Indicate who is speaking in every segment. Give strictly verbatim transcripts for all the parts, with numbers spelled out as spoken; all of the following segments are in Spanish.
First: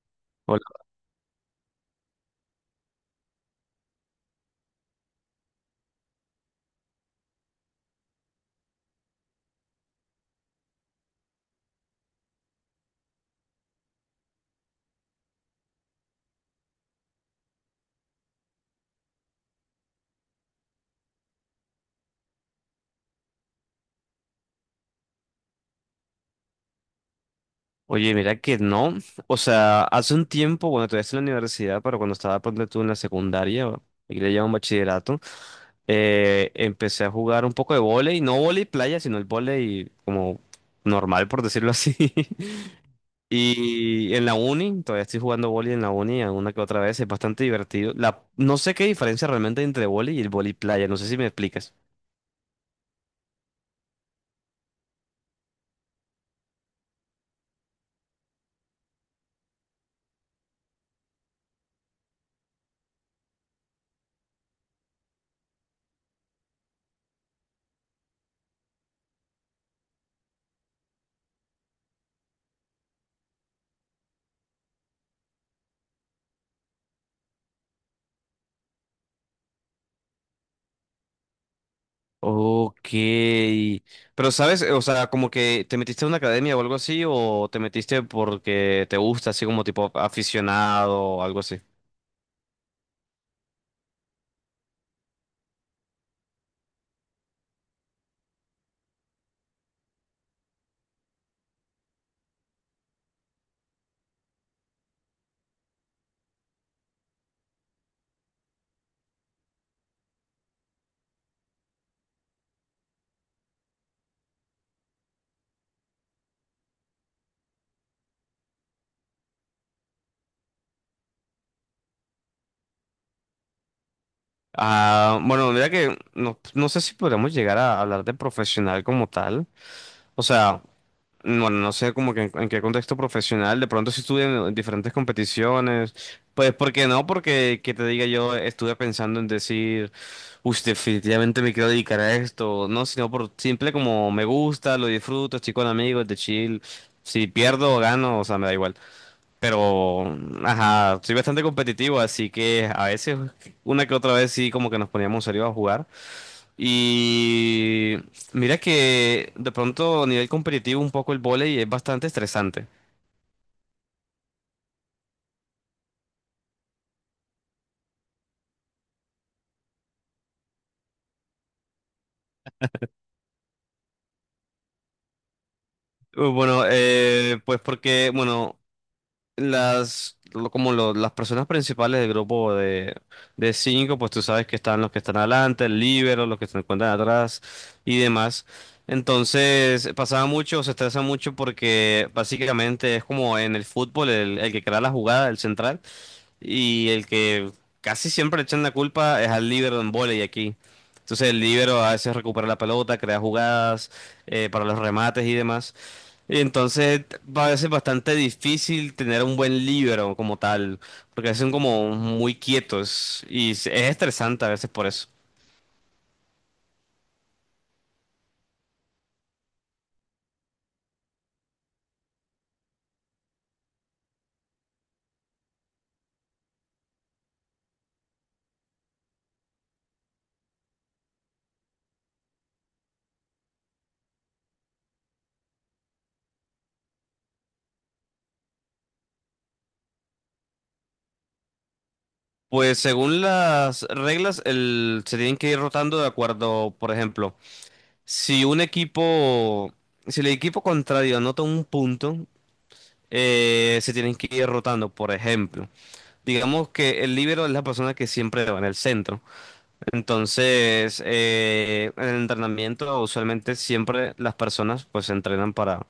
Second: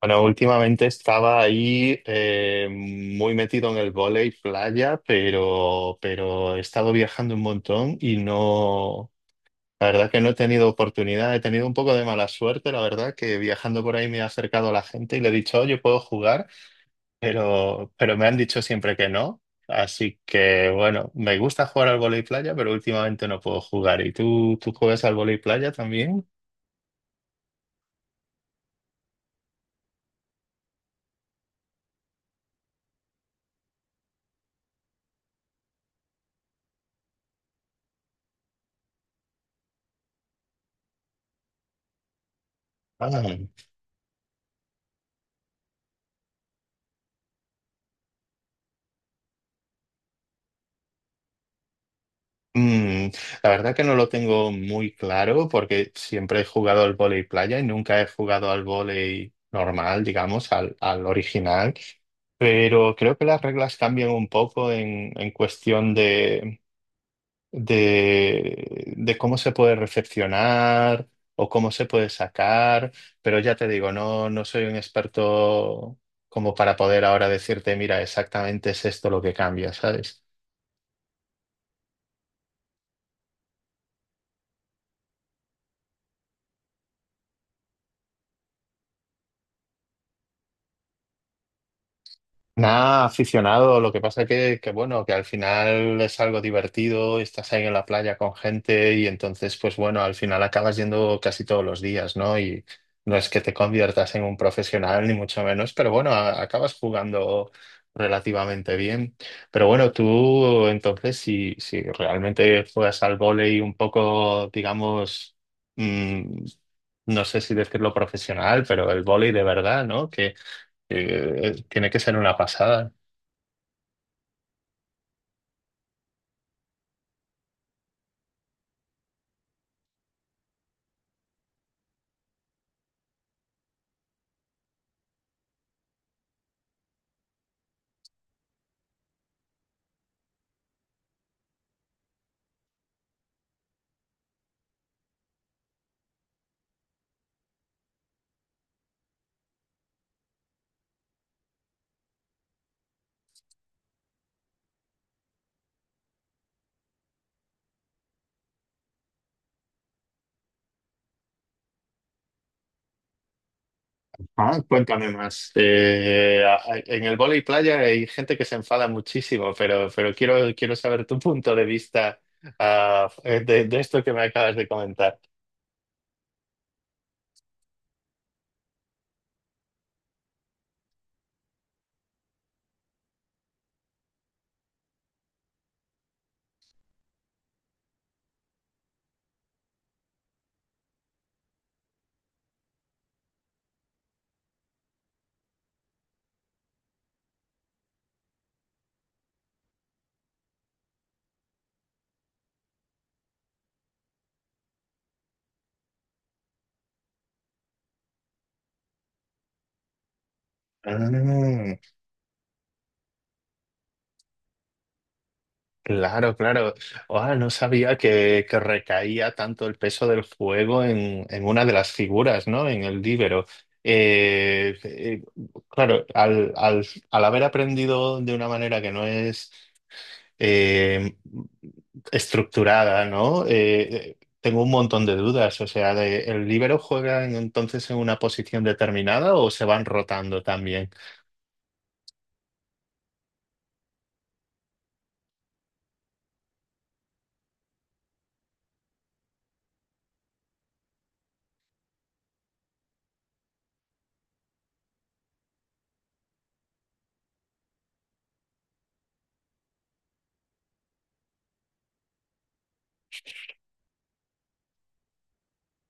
Speaker 1: Bueno,
Speaker 2: Hola.
Speaker 1: últimamente estaba ahí eh, muy metido en el vóley playa, pero, pero he estado viajando un montón y no, la verdad que no he tenido oportunidad, he tenido un poco de mala suerte, la verdad que viajando por ahí me he acercado a la gente y le he dicho, oye, puedo jugar, pero, pero me han dicho siempre que no. Así que bueno, me gusta jugar al vóley playa, pero últimamente no puedo jugar. ¿Y tú, tú juegas al vóley playa también?
Speaker 2: Oye, mira que no. O sea, hace un tiempo, bueno, todavía estoy en la universidad, pero cuando estaba ponte tú en la secundaria, o- y le llaman bachillerato. Eh, empecé a jugar un poco de vóley, no vóley playa, sino el vóley como normal, por decirlo así.
Speaker 1: Ah.
Speaker 2: Y en la uni, todavía estoy jugando vóley en la uni, alguna que otra vez, es bastante divertido. La, no sé qué diferencia realmente hay entre vóley y el vóley playa, no sé si me explicas.
Speaker 1: Mm, la verdad que no lo tengo muy claro porque siempre he jugado al vóley playa y nunca he jugado al vóley normal, digamos, al, al original. Pero creo que las reglas cambian un poco en, en cuestión de, de, de cómo se puede recepcionar o cómo se puede sacar. Pero ya te digo, no, no soy un experto como para poder ahora decirte, mira, exactamente es esto lo que cambia, ¿sabes?
Speaker 2: Ok, pero sabes, o sea, como que te metiste a una academia o algo así, o te metiste porque te gusta, así como tipo aficionado o algo así.
Speaker 1: Nada, aficionado. Lo que pasa que, que, bueno, que al final es algo divertido, estás ahí en la playa con gente y entonces, pues bueno, al final acabas yendo casi todos los días, ¿no? Y no es que te conviertas en un profesional, ni mucho menos, pero bueno, a- acabas jugando relativamente bien. Pero bueno, tú entonces, si, si realmente juegas al vóley un poco, digamos, mm, no sé si decirlo profesional, pero el vóley de verdad, ¿no? Que, eh, tiene que ser una pasada.
Speaker 2: Ah, bueno, mira que no, no sé si podríamos llegar a hablar de profesional como tal. O sea, bueno, no sé como que en, en qué contexto profesional, de pronto si estuve en diferentes competiciones, pues ¿por qué no? Porque que te diga yo estuve pensando en decir, uy, definitivamente me quiero dedicar a esto, no, sino por simple como me gusta, lo disfruto, estoy con amigos, de chill, si pierdo o gano, o sea, me da igual, pero, ajá, soy bastante competitivo, así que a veces, una que otra vez sí como que nos poníamos serios a jugar. Y mira que de pronto a nivel competitivo un poco el vóley es bastante estresante.
Speaker 1: Ah, cuéntame más. Eh, a- a- en el vóley playa hay gente que se enfada muchísimo, pero, pero quiero, quiero saber tu punto de vista ah, de, de esto que me acabas de comentar.
Speaker 2: Uh, Bueno, eh, pues porque, bueno, las, lo- como lo- las personas principales del grupo de, de cinco, pues tú sabes que están los que están adelante, el líbero, los que se encuentran atrás y demás. Entonces, pasaba mucho, se estresa mucho porque básicamente es como en el fútbol, el, el que crea la jugada, el central. Y el que casi siempre le echan la culpa es al líbero en vóley aquí. Entonces el líbero a veces recupera la pelota, crea jugadas eh, para los remates y demás. Y entonces va a veces bastante difícil tener un buen líbero como tal, porque son
Speaker 1: Mm,
Speaker 2: como muy quietos y es es estresante a veces por eso.
Speaker 1: claro, claro. Ah, no sabía que, que recaía tanto el peso del fuego en, en una de las figuras, ¿no? En el líbero. Eh, eh, claro, al, al, al haber aprendido de una manera que no es eh, estructurada, ¿no? Eh, eh, tengo un montón de dudas, o sea, de, ¿el líbero juega en- entonces en una posición determinada o se van rotando también?
Speaker 2: Pues según las reglas, el, se tienen que ir rotando de acuerdo, por ejemplo, si un equipo, si el equipo contrario anota un punto, eh, se tienen que ir rotando. Por ejemplo, digamos que el líbero es la persona que siempre va en el centro. Entonces, eh, en el entrenamiento, usualmente siempre las personas pues se entrenan para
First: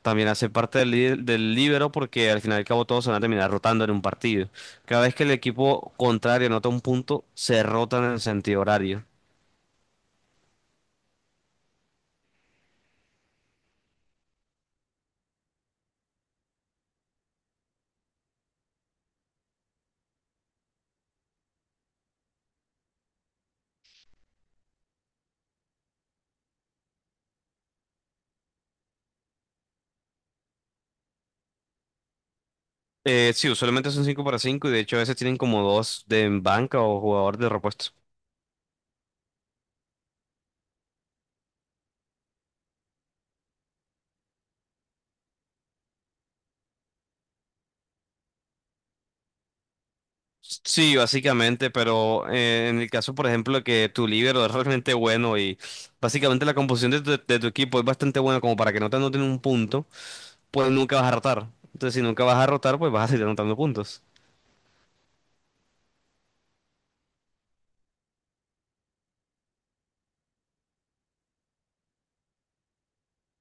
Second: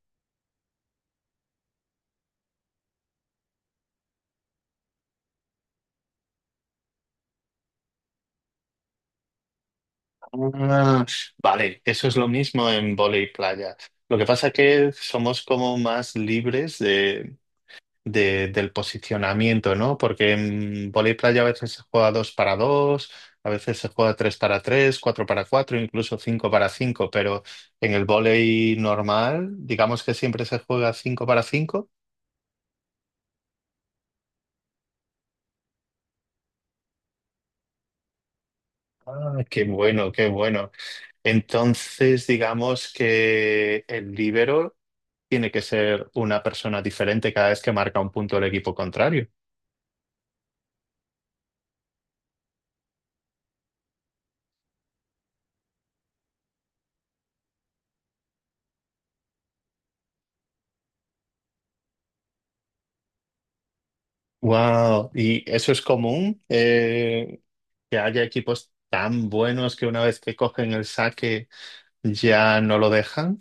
Speaker 2: también hacer parte del, lí- del líbero porque al final y al cabo todos se van a terminar rotando en un partido. Cada vez que el equipo contrario anota un punto, se rotan en el sentido horario.
Speaker 1: Ah, vale, eso es lo mismo en vóley playa. Lo que pasa es que somos como más libres de- del posicionamiento, ¿no? Porque en vóley playa a veces se juega dos para dos, a veces se juega tres para tres, cuatro para cuatro, incluso cinco para cinco, pero en el vóley normal, digamos que siempre se juega cinco para cinco.
Speaker 2: Eh, sí, usualmente son cinco para cinco y de hecho a veces tienen como dos de en banca o jugador de repuesto.
Speaker 1: Ah, qué bueno, qué bueno. Entonces, digamos que el líbero tiene que ser una persona diferente cada vez que marca un punto el equipo contrario.
Speaker 2: Sí, básicamente, pero eh, en el caso, por ejemplo, de que tu líbero es realmente bueno y básicamente la composición de tu, de tu equipo es bastante buena como para que no te anoten un punto, pues nunca vas a rotar. Entonces, si nunca vas a rotar, pues vas a seguir anotando puntos.
Speaker 1: Wow, ¿y eso es común? eh, que haya equipos tan buenos que una vez que cogen el saque ya no lo dejan.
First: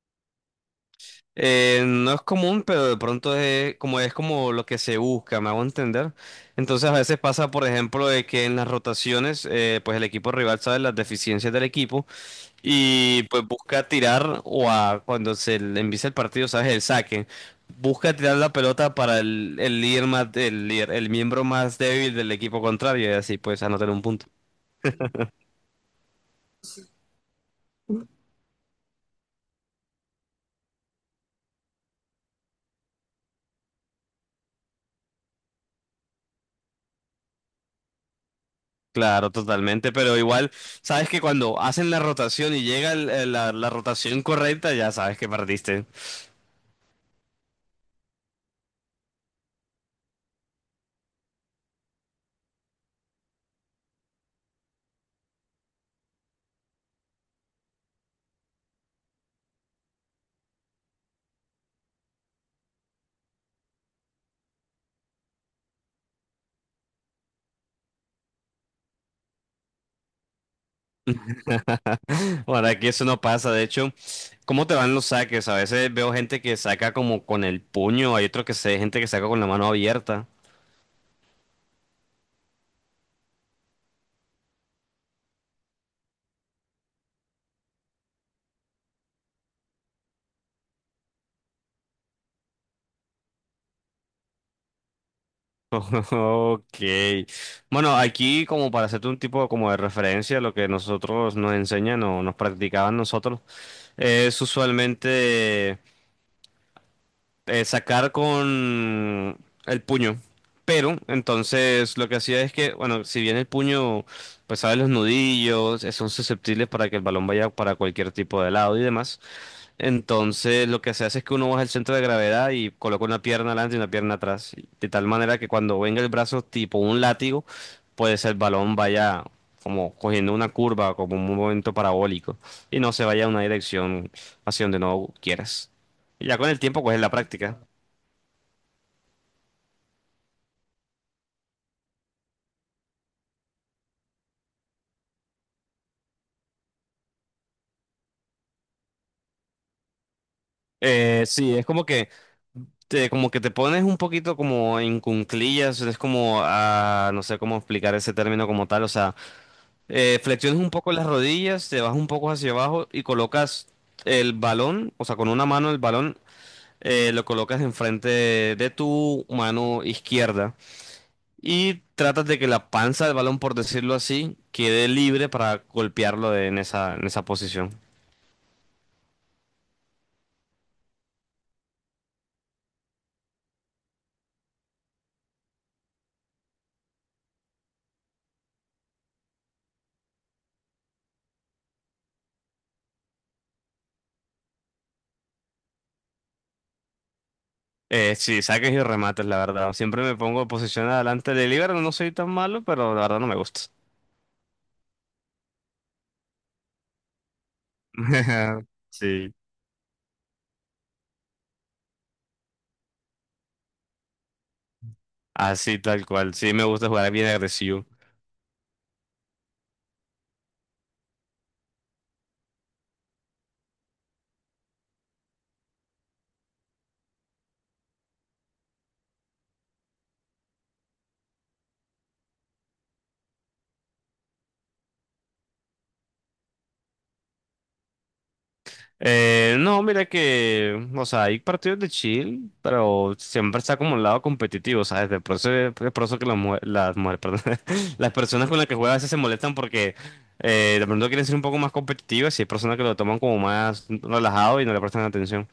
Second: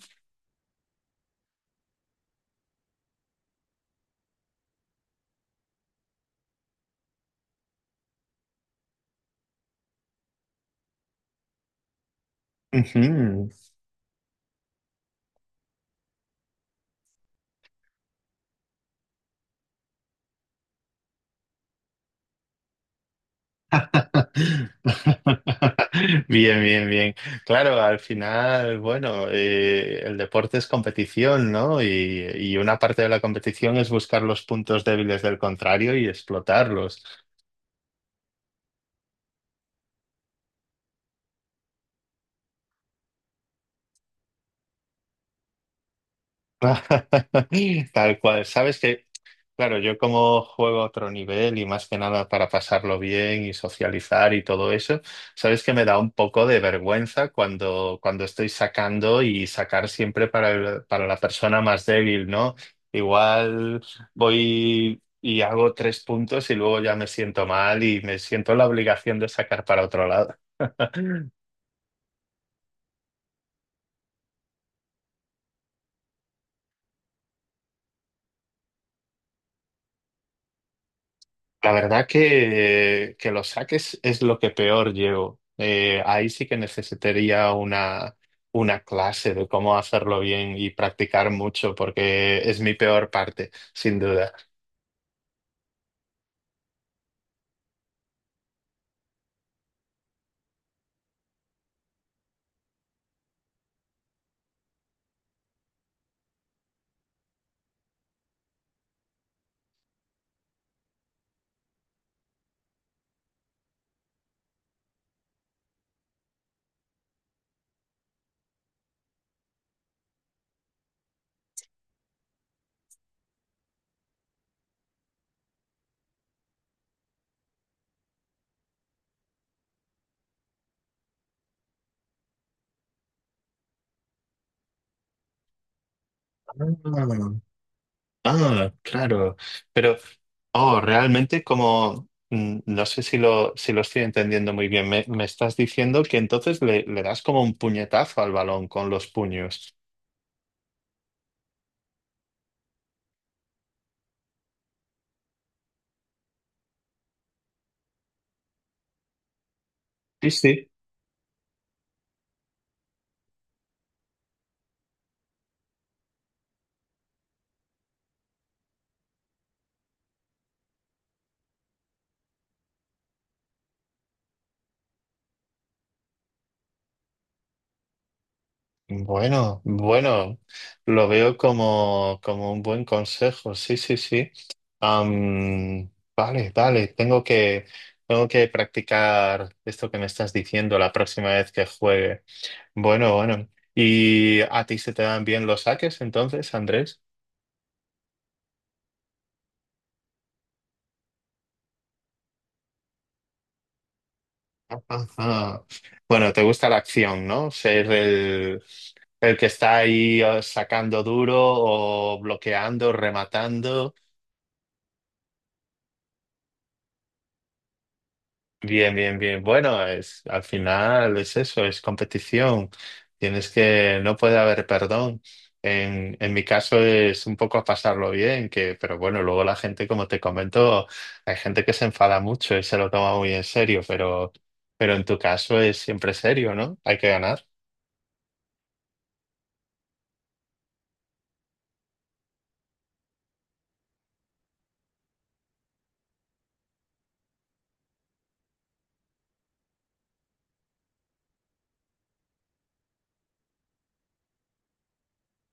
Speaker 2: Eh, no es común, pero de pronto es como, es como lo que se busca, me hago entender. Entonces, a veces pasa, por ejemplo, de que en las rotaciones, eh, pues el equipo rival sabe las deficiencias del equipo. Y pues
Speaker 1: Ujú.
Speaker 2: busca tirar o a cuando se le empieza el partido, sabes, el saque. Busca tirar la pelota para el, el líder más, el líder- el miembro más débil del equipo contrario y así pues anotar un punto.
Speaker 1: Bien, bien, bien. Claro, al final, bueno, eh, el deporte es competición, ¿no? Y, y una parte de la competición es buscar los puntos débiles del contrario y explotarlos.
Speaker 2: Claro, totalmente, pero igual sabes que cuando hacen la rotación y llega el- el- la, la rotación correcta, ya sabes que perdiste.
Speaker 1: Tal cual. ¿Sabes? Que. Claro, yo como juego a otro nivel y más que nada para pasarlo bien y socializar y todo eso, sabes que me da un poco de vergüenza cuando, cuando estoy sacando y sacar siempre para el- para la persona más débil, ¿no? Igual voy y hago tres puntos y luego ya me siento mal y me siento la obligación de sacar para otro lado.
Speaker 2: Bueno, aquí eso no pasa, de hecho, ¿cómo te van los saques? A veces veo gente que saca como con el puño, hay otros que se, gente que saca con la mano abierta.
Speaker 1: La verdad que, que los saques es lo que peor llevo. Eh, ahí sí que necesitaría una, una clase de cómo hacerlo bien y practicar mucho, porque es mi peor parte, sin duda.
Speaker 2: Ok. Bueno, aquí como para hacerte un tipo como de referencia, lo que nosotros nos enseñan o nos practicaban nosotros es usualmente, eh, sacar con el puño. Pero entonces lo que hacía es que, bueno, si bien el puño, pues sabe los nudillos, eh, son susceptibles para que el balón vaya para cualquier tipo de lado y demás. Entonces lo que se hace es que uno baja el centro de gravedad y coloca una pierna adelante y una pierna atrás, y de tal manera que cuando venga el brazo tipo un látigo, pues el balón vaya como cogiendo una curva, como un movimiento parabólico, y no se vaya a una dirección hacia donde no quieras. Y ya con el tiempo, pues es la práctica.
Speaker 1: Ah, ah, claro. Pero, oh, realmente como, mm, no sé si lo, si lo estoy entendiendo muy bien, me, me estás diciendo que entonces le, le das como un puñetazo al balón con los puños.
Speaker 2: Eh, sí, es como que te, como que te pones un poquito como en cunclillas, es como, ah, no sé cómo explicar ese término como tal, o sea, Eh,
Speaker 1: Sí,
Speaker 2: flexiones un
Speaker 1: sí.
Speaker 2: poco las rodillas, te vas un poco hacia abajo y colocas el balón, o sea, con una mano el balón, eh, lo colocas enfrente de tu mano izquierda y tratas de que la panza del balón, por decirlo así, quede libre para golpearlo de- en esa, en esa posición.
Speaker 1: Bueno, bueno, lo veo como, como un buen consejo, sí, sí, sí. Am, vale, vale, tengo que, tengo que practicar esto que me estás diciendo la próxima vez que juegue. Bueno, bueno. ¿Y a ti se te dan bien los saques entonces, Andrés?
Speaker 2: Eh, sí, saques y remates, la verdad. Siempre me pongo en posición adelante de libero, no soy tan malo, pero la verdad no me gusta.
Speaker 1: Ajá. Bueno, te gusta la acción, ¿no? Ser el,
Speaker 2: Sí,
Speaker 1: el que está ahí eh, sacando duro o bloqueando, rematando.
Speaker 2: así tal cual. Sí, me gusta jugar bien agresivo.
Speaker 1: Bien, bien, bien. Bueno, es, al final es eso, es competición. Tienes que, no puede haber perdón. En, en mi caso es un poco a pasarlo bien, que, pero bueno, luego la gente, como te comento, hay gente que se enfada mucho y se lo toma muy en serio, pero, pero en tu caso es siempre serio, ¿no? Hay que ganar.
Speaker 2: Eh, no, mira que, o sea, hay partidos de chill, pero siempre está como un lado competitivo, ¿sabes? De por eso, de por eso que las mujeres, las mujeres, perdón, las personas con las que juega a veces se molestan porque, eh, de pronto quieren ser un poco más competitivas y hay personas que lo toman como más relajado y no le prestan atención.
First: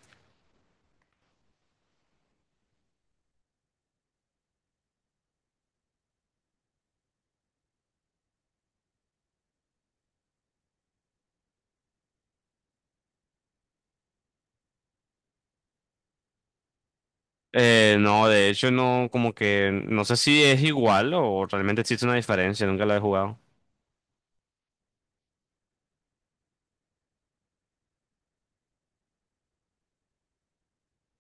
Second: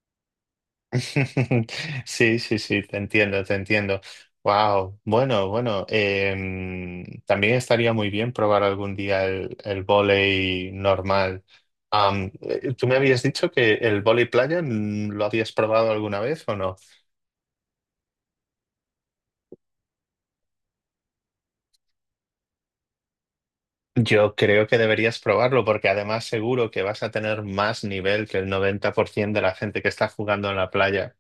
Speaker 1: Sí, sí, sí, te entiendo, te entiendo. Wow, bueno, bueno, em, también estaría muy bien probar algún día el, el vóley normal. Am, eh, ¿tú me habías dicho que el vóley playa mm, lo habías probado alguna vez o no?
Speaker 2: Eh, no, de hecho, no, como que, no sé si es igual o realmente existe una diferencia, nunca la he jugado.
Speaker 1: Yo creo que deberías probarlo porque además seguro que vas a tener más nivel que el noventa por ciento de la gente que está jugando en la playa.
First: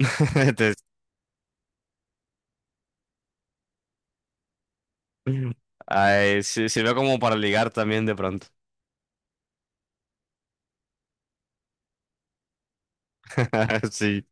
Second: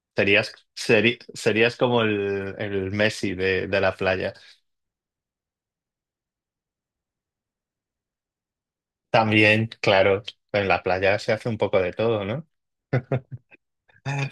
Speaker 1: Serías,
Speaker 2: Entonces,
Speaker 1: seri- serías como el, el Messi de de la playa.
Speaker 2: ay, sí, sirve como para ligar también de pronto.
Speaker 1: También, claro, en la playa se hace un poco de todo, ¿no?
Speaker 2: Sí.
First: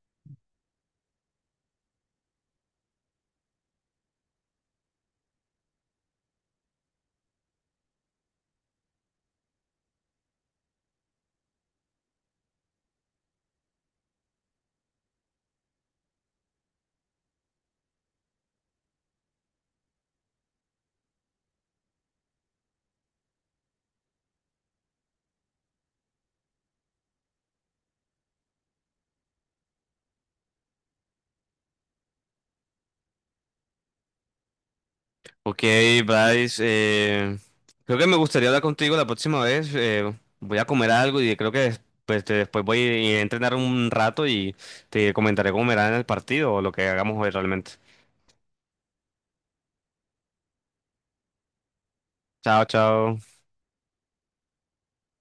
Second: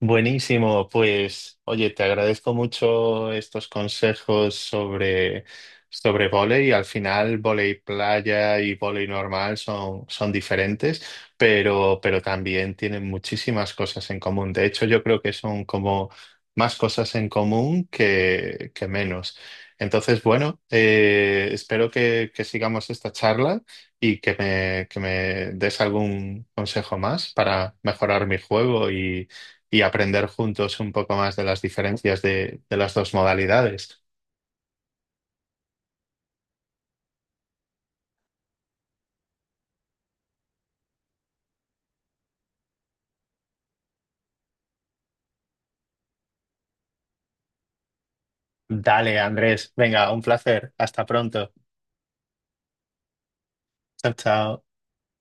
Speaker 1: Buenísimo, pues oye, te agradezco mucho estos consejos sobre, sobre vóley. Al final, vóley playa y vóley normal son, son diferentes, pero, pero también tienen muchísimas cosas en común. De hecho, yo creo que son como más cosas en común que, que menos. Entonces, bueno, eh, espero que, que sigamos esta charla y que me, que me des algún consejo más para mejorar mi juego y aprender juntos un poco más de las diferencias de, de las dos modalidades.
Speaker 2: Ok, Bryce, eh, creo que me gustaría hablar contigo la próxima vez. Eh, voy a comer algo y creo que des- pues, te- después voy a entrenar un rato y te comentaré cómo me irá en el partido o lo que hagamos hoy realmente.
Speaker 1: Dale, Andrés. Venga, un placer. Hasta pronto.
Speaker 2: Chao, chao.
Speaker 1: Chao, chao.